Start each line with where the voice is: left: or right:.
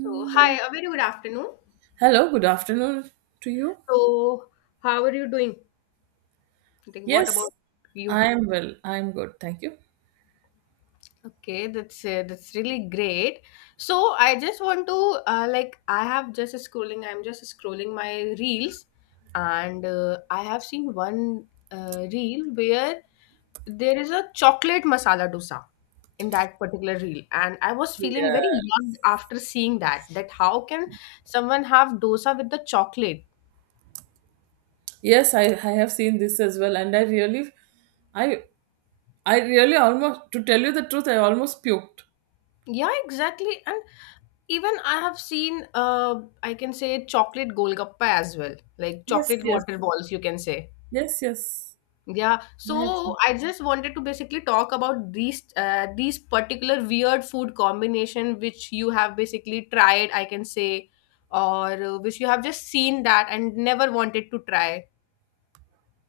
left: So, hi, a very good afternoon.
right: Hello, good afternoon to you.
left: So, how are you doing? Like, what about
right: Yes,
left: you?
right: I am well. I am good. Thank you.
left: Okay, that's really great. So, I just want to like I have just scrolling my reels, and I have seen one reel where there is a chocolate masala dosa in that particular reel, and I was feeling very
right: Yeah.
left: young after seeing that. That how can someone have dosa with the chocolate?
right: Yes, I have seen this as well, and I I really almost, to tell you the truth, I almost puked.
left: Yeah, exactly. And even I have seen, I can say chocolate golgappa as well, like
right: Yes,
left: chocolate
right: yes,
left: water balls, you can say.
right: yes, yes.
left: Yeah.
right: I have.
left: So I just wanted to basically talk about these particular weird food combination which you have basically tried, I can say, or which you have just seen that and never wanted to try.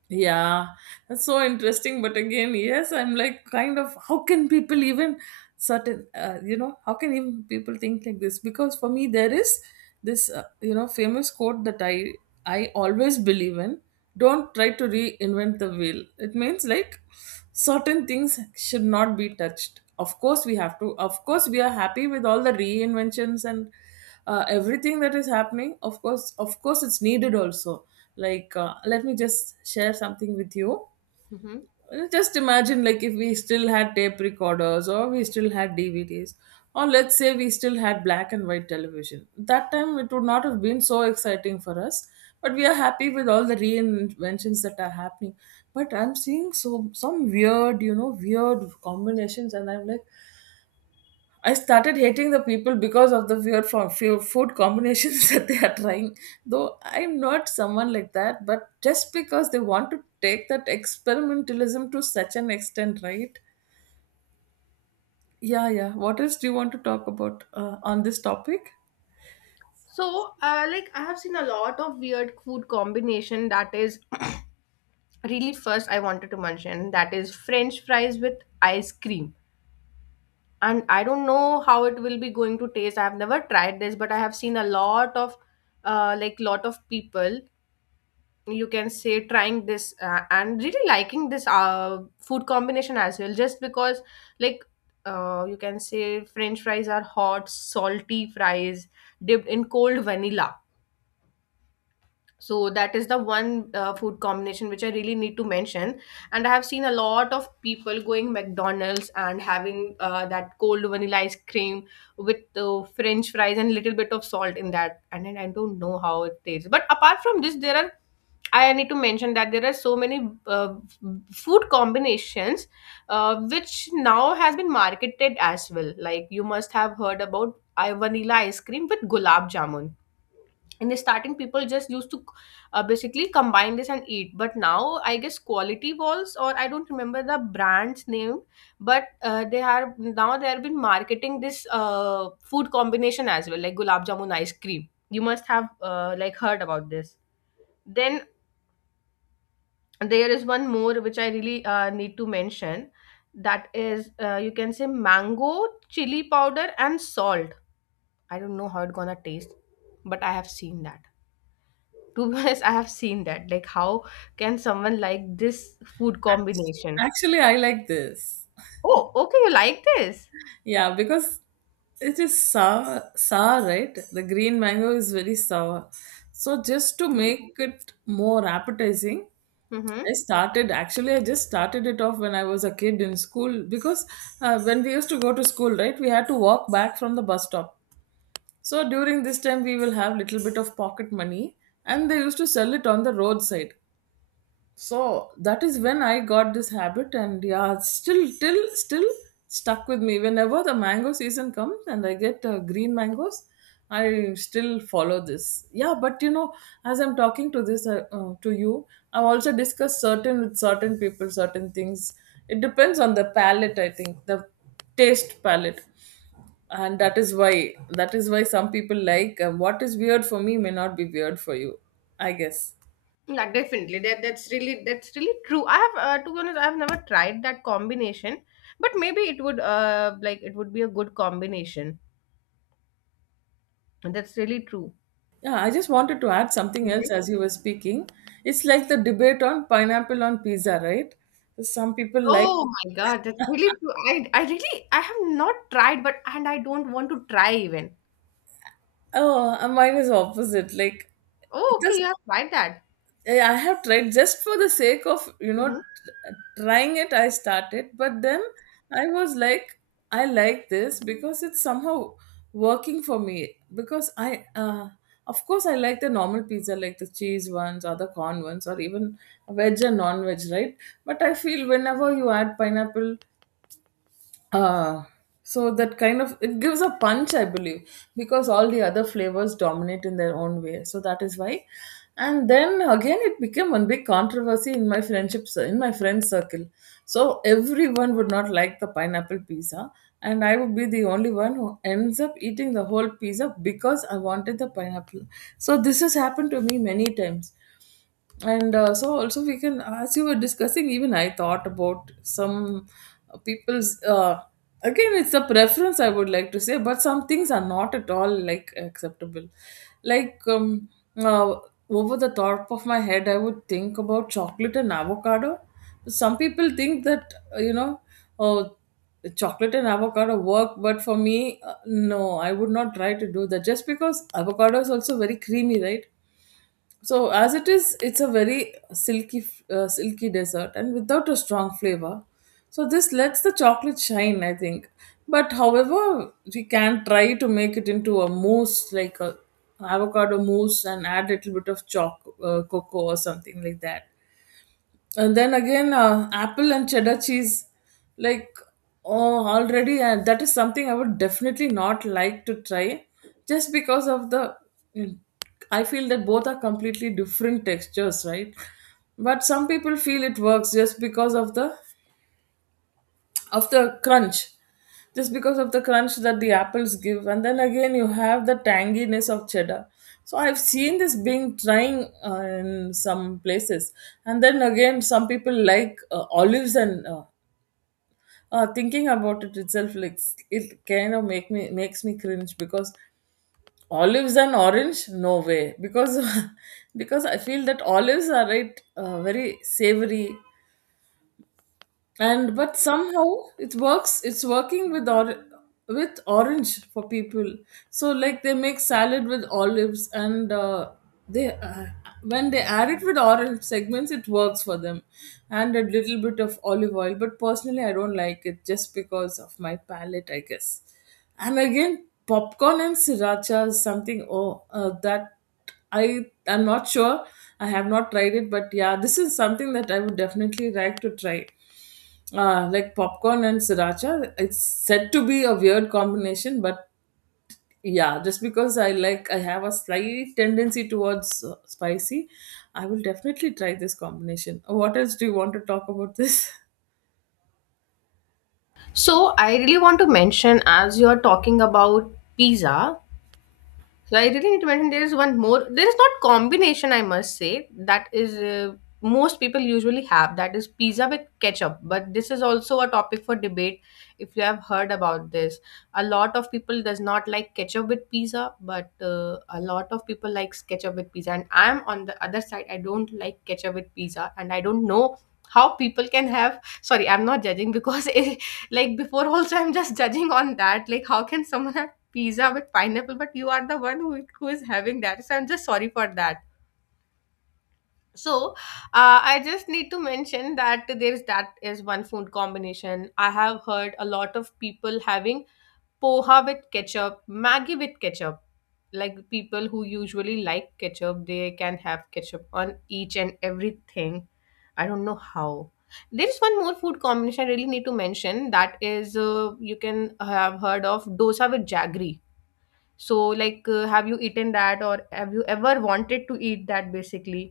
right: Yeah, that's so interesting. But again, yes, I'm like kind of how can people even certain how can even people think like this? Because for me, there is this famous quote that I always believe in. Don't try to reinvent the wheel. It means like certain things should not be touched. Of course, we have to. Of course, we are happy with all the reinventions and everything that is happening, of course. Of course it's needed also. Like, let me just share something with you.
left: Hmm.
right: Just imagine, like, if we still had tape recorders, or we still had DVDs, or let's say we still had black and white television. That time it would not have been so exciting for us, but we are happy with all the reinventions that are happening. But I'm seeing so some weird weird combinations, and I'm like, I started hating the people because of the weird from few food combinations that they are trying. Though I'm not someone like that, but just because they want to take that experimentalism to such an extent, right? Yeah, yeah. What else do you want to talk about on this topic?
left: So, like I have seen a lot of weird food combination that is really first I wanted to mention that is French fries with ice cream, and I don't know how it will be going to taste. I've never tried this, but I have seen a lot of like lot of people, you can say, trying this and really liking this food combination as well just because like you can say french fries are hot salty fries dipped in cold vanilla. So that is the one food combination which I really need to mention, and I have seen a lot of people going McDonald's and having that cold vanilla ice cream with french fries and little bit of salt in that, and then I don't know how it tastes. But apart from this, there are, I need to mention that there are so many food combinations which now has been marketed as well. Like you must have heard about I vanilla ice cream with gulab jamun. In the starting, people just used to basically combine this and eat, but now I guess quality balls or I don't remember the brand's name, but they are now they have been marketing this food combination as well, like gulab jamun ice cream. You must have like heard about this. Then there is one more which I really need to mention, that is you can say mango, chili powder and salt. I don't know how it's gonna taste, but I have seen that. To be honest, I have seen that. Like, how can someone like this food combination?
right: Actually, I like this.
left: Oh, okay, you like this.
right: Yeah, because it is sour, sour, right? The green mango is very sour. So just to
left: Mm-hmm.
right: make it more appetizing,
left: Mm-hmm.
right: I started actually, I just started it off when I was a kid in school, because when we used to go to school, right, we had to walk back from the bus stop. So during this time we will have little bit of pocket money, and they used to sell it on the roadside. So that is when I got this habit. And yeah, it's still stuck with me. Whenever the mango season comes and I get green mangoes, I still follow this. Yeah. But, as I'm talking to you, I've also discussed certain with certain people certain things. It depends on the palate, I think. The taste palate. And that is why some people, like, what is weird for me may not be weird for you, I guess.
left: Yeah, definitely. That's really that's really true. I have, to be honest, I have never tried that combination, but maybe it would like it would be a good combination. That's really true.
right: Yeah, I just wanted to add something else
left: Mhm.
right: as you were speaking. It's like the debate on pineapple on pizza, right? Some people like,
left: Oh my God, that's really true. I really I have not tried, but and I don't want to try even.
right: oh, mine is opposite. Like,
left: Oh, okay,
right: just
left: you have tried that.
right: I have tried just for the sake of
left: Mm-hmm.
right: trying it. I started, but then I was like, I like this because it's somehow working for me. Because of course, I like the normal pizza, like the cheese ones or the corn ones, or even veg and non-veg, right? But I feel whenever you add pineapple, uh, so that kind of it gives a punch, I believe, because all the other flavors dominate in their own way. So that is why. And then again, it became one big controversy in my friend circle. So everyone would not like the pineapple pizza, and I would be the only one who ends up eating the whole pizza because I wanted the pineapple. So this has happened to me many times. And so also, we can, as you were discussing, even I thought about some people's, again, it's a preference I would like to say. But some things are not at all, like, acceptable. Like, uh, over the top of my head, I would think about chocolate and avocado. Some people think that oh, chocolate and avocado work. But for me, no, I would not try to do that, just because avocado is also very creamy, right? So as it is, it's a very silky dessert, and without a strong flavor. So this lets the chocolate shine, I think. But however, we can try to make it into a mousse, like a avocado mousse, and add a little bit of choc cocoa or something like that. And then again, apple and cheddar cheese, like, oh, already, that is something I would definitely not like to try, just because of the. I feel that both are completely different textures, right? But some people feel it works of the crunch just because of the crunch that the apples give, and then again, you have the tanginess of cheddar. So I've seen this being trying in some places. And then again, some people like, olives and thinking about it itself, like, it kind of makes me cringe, because olives and orange, no way, because because I feel that olives are, right, very savory. And but somehow it's working with orange for people. So, like, they make salad with olives, and they, when they add it with orange segments, it works for them. And a little bit of olive oil. But personally, I don't like it, just because of my palate, I guess. And again, popcorn and sriracha is something. Oh, that I'm not sure. I have not tried it, but yeah, this is something that I would definitely like to try, like popcorn and sriracha. It's said to be a weird combination, but yeah, just because I like, I have a slight tendency towards spicy, I will definitely try this combination. What else do you want to talk about this?
left: So, I really want to mention, as you're talking about pizza, so I really need to mention there is one more. There is not combination I must say that is most people usually have, that is pizza with ketchup. But this is also a topic for debate. If you have heard about this, a lot of people does not like ketchup with pizza, but a lot of people likes ketchup with pizza. And I'm on the other side. I don't like ketchup with pizza, and I don't know how people can have. Sorry, I'm not judging because like before also I'm just judging on that. Like how can someone have pizza with pineapple, but you are the one who is having that. So I'm just sorry for that. So I just need to mention that there is that is one food combination. I have heard a lot of people having poha with ketchup, Maggi with ketchup. Like people who usually like ketchup, they can have ketchup on each and everything. I don't know how. There is one more food combination I really need to mention. That is, you can have heard of dosa with jaggery. So, like, have you eaten that, or have you ever wanted to eat that? Basically,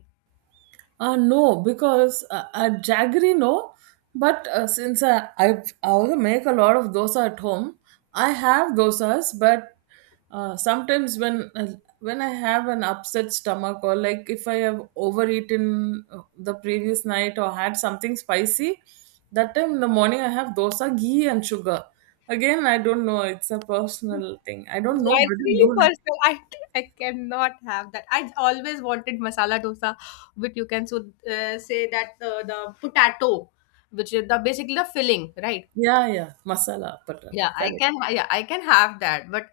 right: No, because jaggery, no. But since I also make a lot of dosa at home, I have dosas. But sometimes when I have an upset stomach, or like if I have overeaten the previous night, or had something spicy, that time in the morning I have dosa, ghee, and sugar. Again, I don't know. It's a personal thing. I don't know
left: yeah, it's
right: whether
left: really
right: you like.
left: personal. I cannot have that. I always wanted masala dosa, which you can so say that the potato, which is the basically the filling, right?
right: Yeah, yeah, masala patata.
left: Yeah, I
right: Correct.
left: can. Yeah, I can have that. But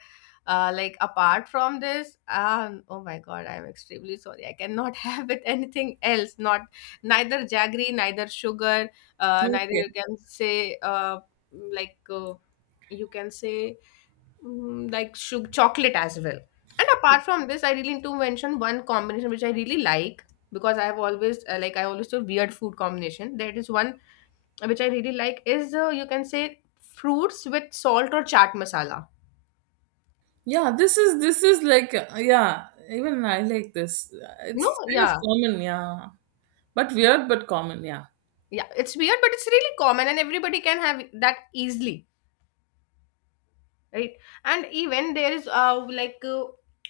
left: like apart from this, oh my God, I'm extremely sorry. I cannot have it anything else. Not neither jaggery, neither sugar, neither
right: Okay.
left: you can say like you can say like sugar, chocolate as well. And apart from this, I really need to mention one combination which I really like, because I have always like I always do weird food combination. There is one which I really like is you can say fruits with salt or chaat masala.
right: Yeah, this is like, yeah, even I like this.
left: No,
right: It's kind of
left: yeah,
right: common, yeah. But weird but common, yeah.
left: yeah, it's weird, but it's really common, and everybody can have that easily, right? And even there is like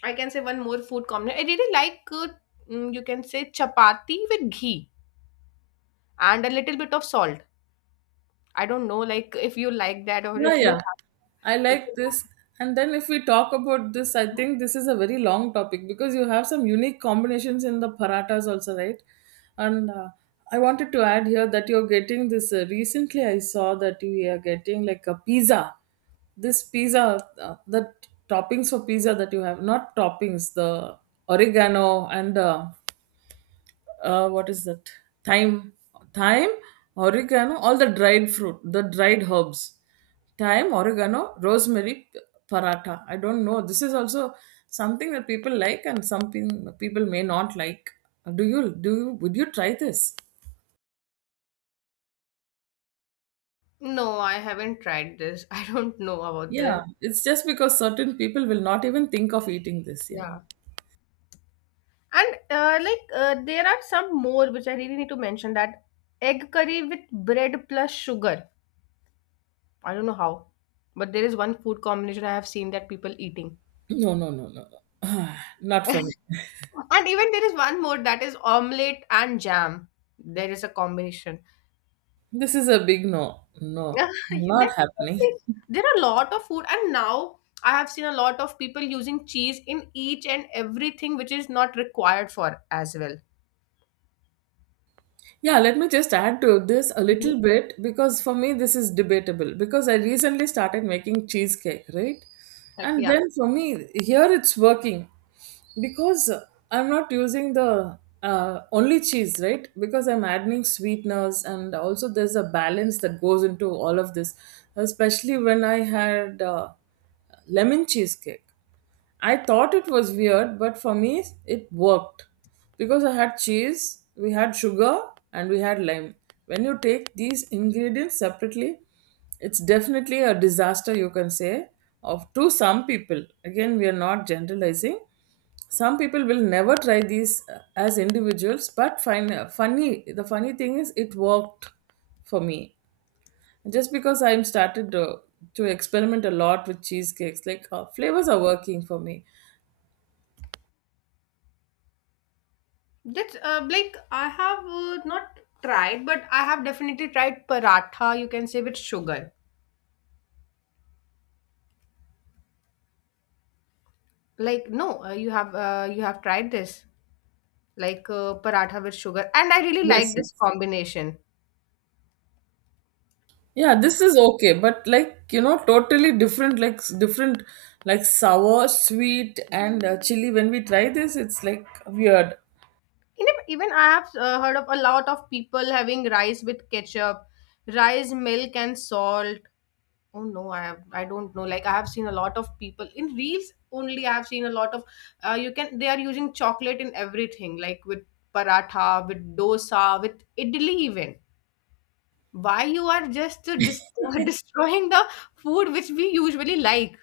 left: I can say one more food combination I really like. You can say chapati with ghee and a little bit of salt. I don't know, like if you like that or
right: Yeah, yeah. I
left: if
right: like
left: you
right: this. And then if we talk about this, I
left: have.
right: think this is a very long topic because you have some unique combinations in the paratas also, right? And I wanted to add here that you're getting this. Recently, I saw that we are getting like a pizza. This pizza, the toppings for pizza that you have, not toppings, the oregano, and what is that? Thyme, thyme, oregano, all the dried fruit, the dried herbs, thyme, oregano, rosemary, paratha. I don't know. This is also something that people like and something people may not like. Do you would you try this?
left: No, I haven't tried this. I don't know about this.
right: Yeah, it's just because certain people will not even think of eating this. Yeah,
left: Yeah. And like there are some more which I really need to mention, that egg curry with bread plus sugar. I don't know how, but there is one food combination I have seen that people eating.
right: no, no, no, no, no. not for me.
left: And even there is one more, that is omelette and jam. There is a combination.
right: This is a big no, no,
left: Definitely,
right: not happening.
left: there are a lot of food, and now I have seen a lot of people using cheese in each and everything, which is not required for as well.
right: Yeah, let me just add to this a
left: Mhm.
right: little bit, because for me this is debatable, because I recently started making cheesecake, right?
left: Like,
right: And
left: yeah.
right: then for me here it's working because I'm not using the only cheese, right? Because I'm adding sweeteners, and also there's a balance that goes into all of this, especially when I had lemon cheesecake. I thought it was weird, but for me, it worked, because I had cheese, we had sugar, and we had lime. When you take these ingredients separately, it's definitely a disaster, you can say, of, to some people. Again, we are not generalizing. Some people will never try these as individuals, but find funny. The funny thing is, it worked for me, just because I'm started to experiment a lot with cheesecakes, like, flavors are working for me.
left: That's like I have not tried, but I have definitely tried paratha, you can say with sugar. Like no, uh, you have tried this like paratha with sugar, and I really like
right: Yes, yes.
left: this combination.
right: Yeah, this is okay, but, like, totally different, like different, like sour, sweet, and chili. When we try this, it's like weird.
left: Even I have heard of a lot of people having rice with ketchup, rice, milk, and salt. Oh no, I have I don't know. Like I have seen a lot of people in reels only. I have seen a lot of you can they are using chocolate in everything, like with paratha, with dosa, with idli even. Why you are just destroying the food which we usually like?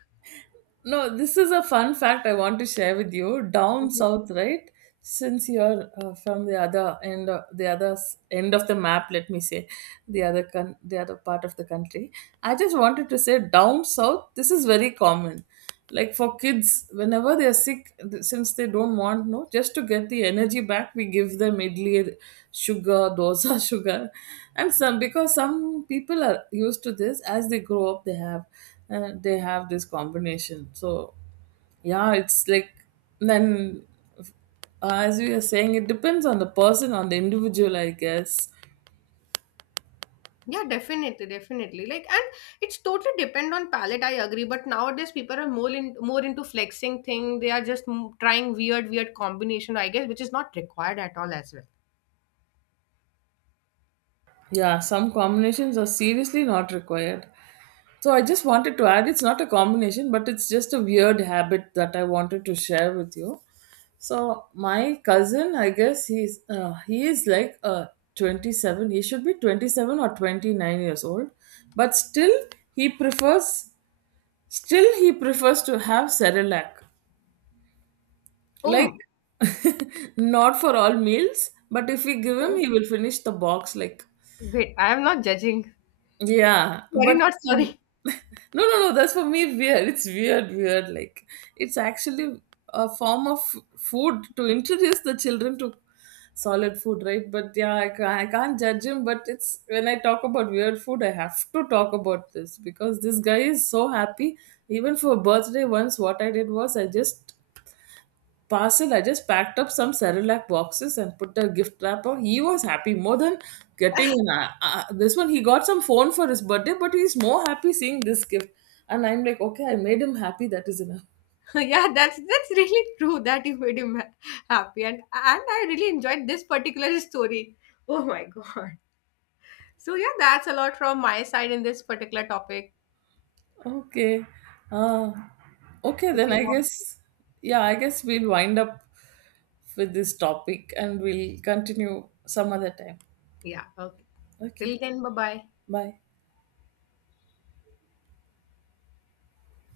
right: No, this is a fun fact I want to share with you. Down
left: Mhm.
right: south, right? Since you're from the other end, of, the other end of the map, let me say, the other part of the country. I just wanted to say, down south, this is very common. Like, for kids, whenever they are sick, since they don't want, no, just to get the energy back, we give them idli, sugar, dosa, sugar, and some because some people are used to this. As they grow up, they have this combination. So, yeah, it's like, then as we are saying, it depends on the person, on the individual, I guess.
left: Yeah, definitely, definitely. Like, and it's totally depend on palate. I agree, but nowadays people are more in more into flexing thing. They are just trying weird, weird combination, I guess, which is not required at all as
right: Yeah, some combinations are seriously not required. So I just wanted to add, it's not a combination, but it's just a weird habit that I wanted to share with you. So my cousin, I guess, he is like, 27. He should be 27 or 29 years old. But still he prefers to have Cerelac. Like,
left: well.
right: not for all meals, but if we give him,
left: Oh,
right: he will finish the box. Like,
left: wait, I am not judging.
right: yeah,
left: Sorry,
right: but
left: not sorry.
right: no, no, no, that's for me weird. It's weird, weird. Like, it's actually a form of food to introduce the children to solid food, right? But yeah, I can't judge him. But it's when I talk about weird food, I have to talk about this, because this guy is so happy. Even for birthday, once what I did was, I just packed up some Cerelac boxes and put a gift wrapper. He was happy more than getting this one. He got some phone for his birthday, but he's more happy seeing this gift. And I'm like, okay, I made him happy. That is enough.
left: Yeah, that's really true that you made him ha- happy, and I really enjoyed this particular story. Oh my God. So yeah, that's a lot from my side in this particular topic.
right: Okay. Uh, okay,
left: If
right: then
left: you
right: I
left: want,
right: guess, yeah, I guess we'll wind up with this topic and we'll continue some other time.
left: yeah, okay.
right: Okay.
left: Till then, bye bye.
right: Bye.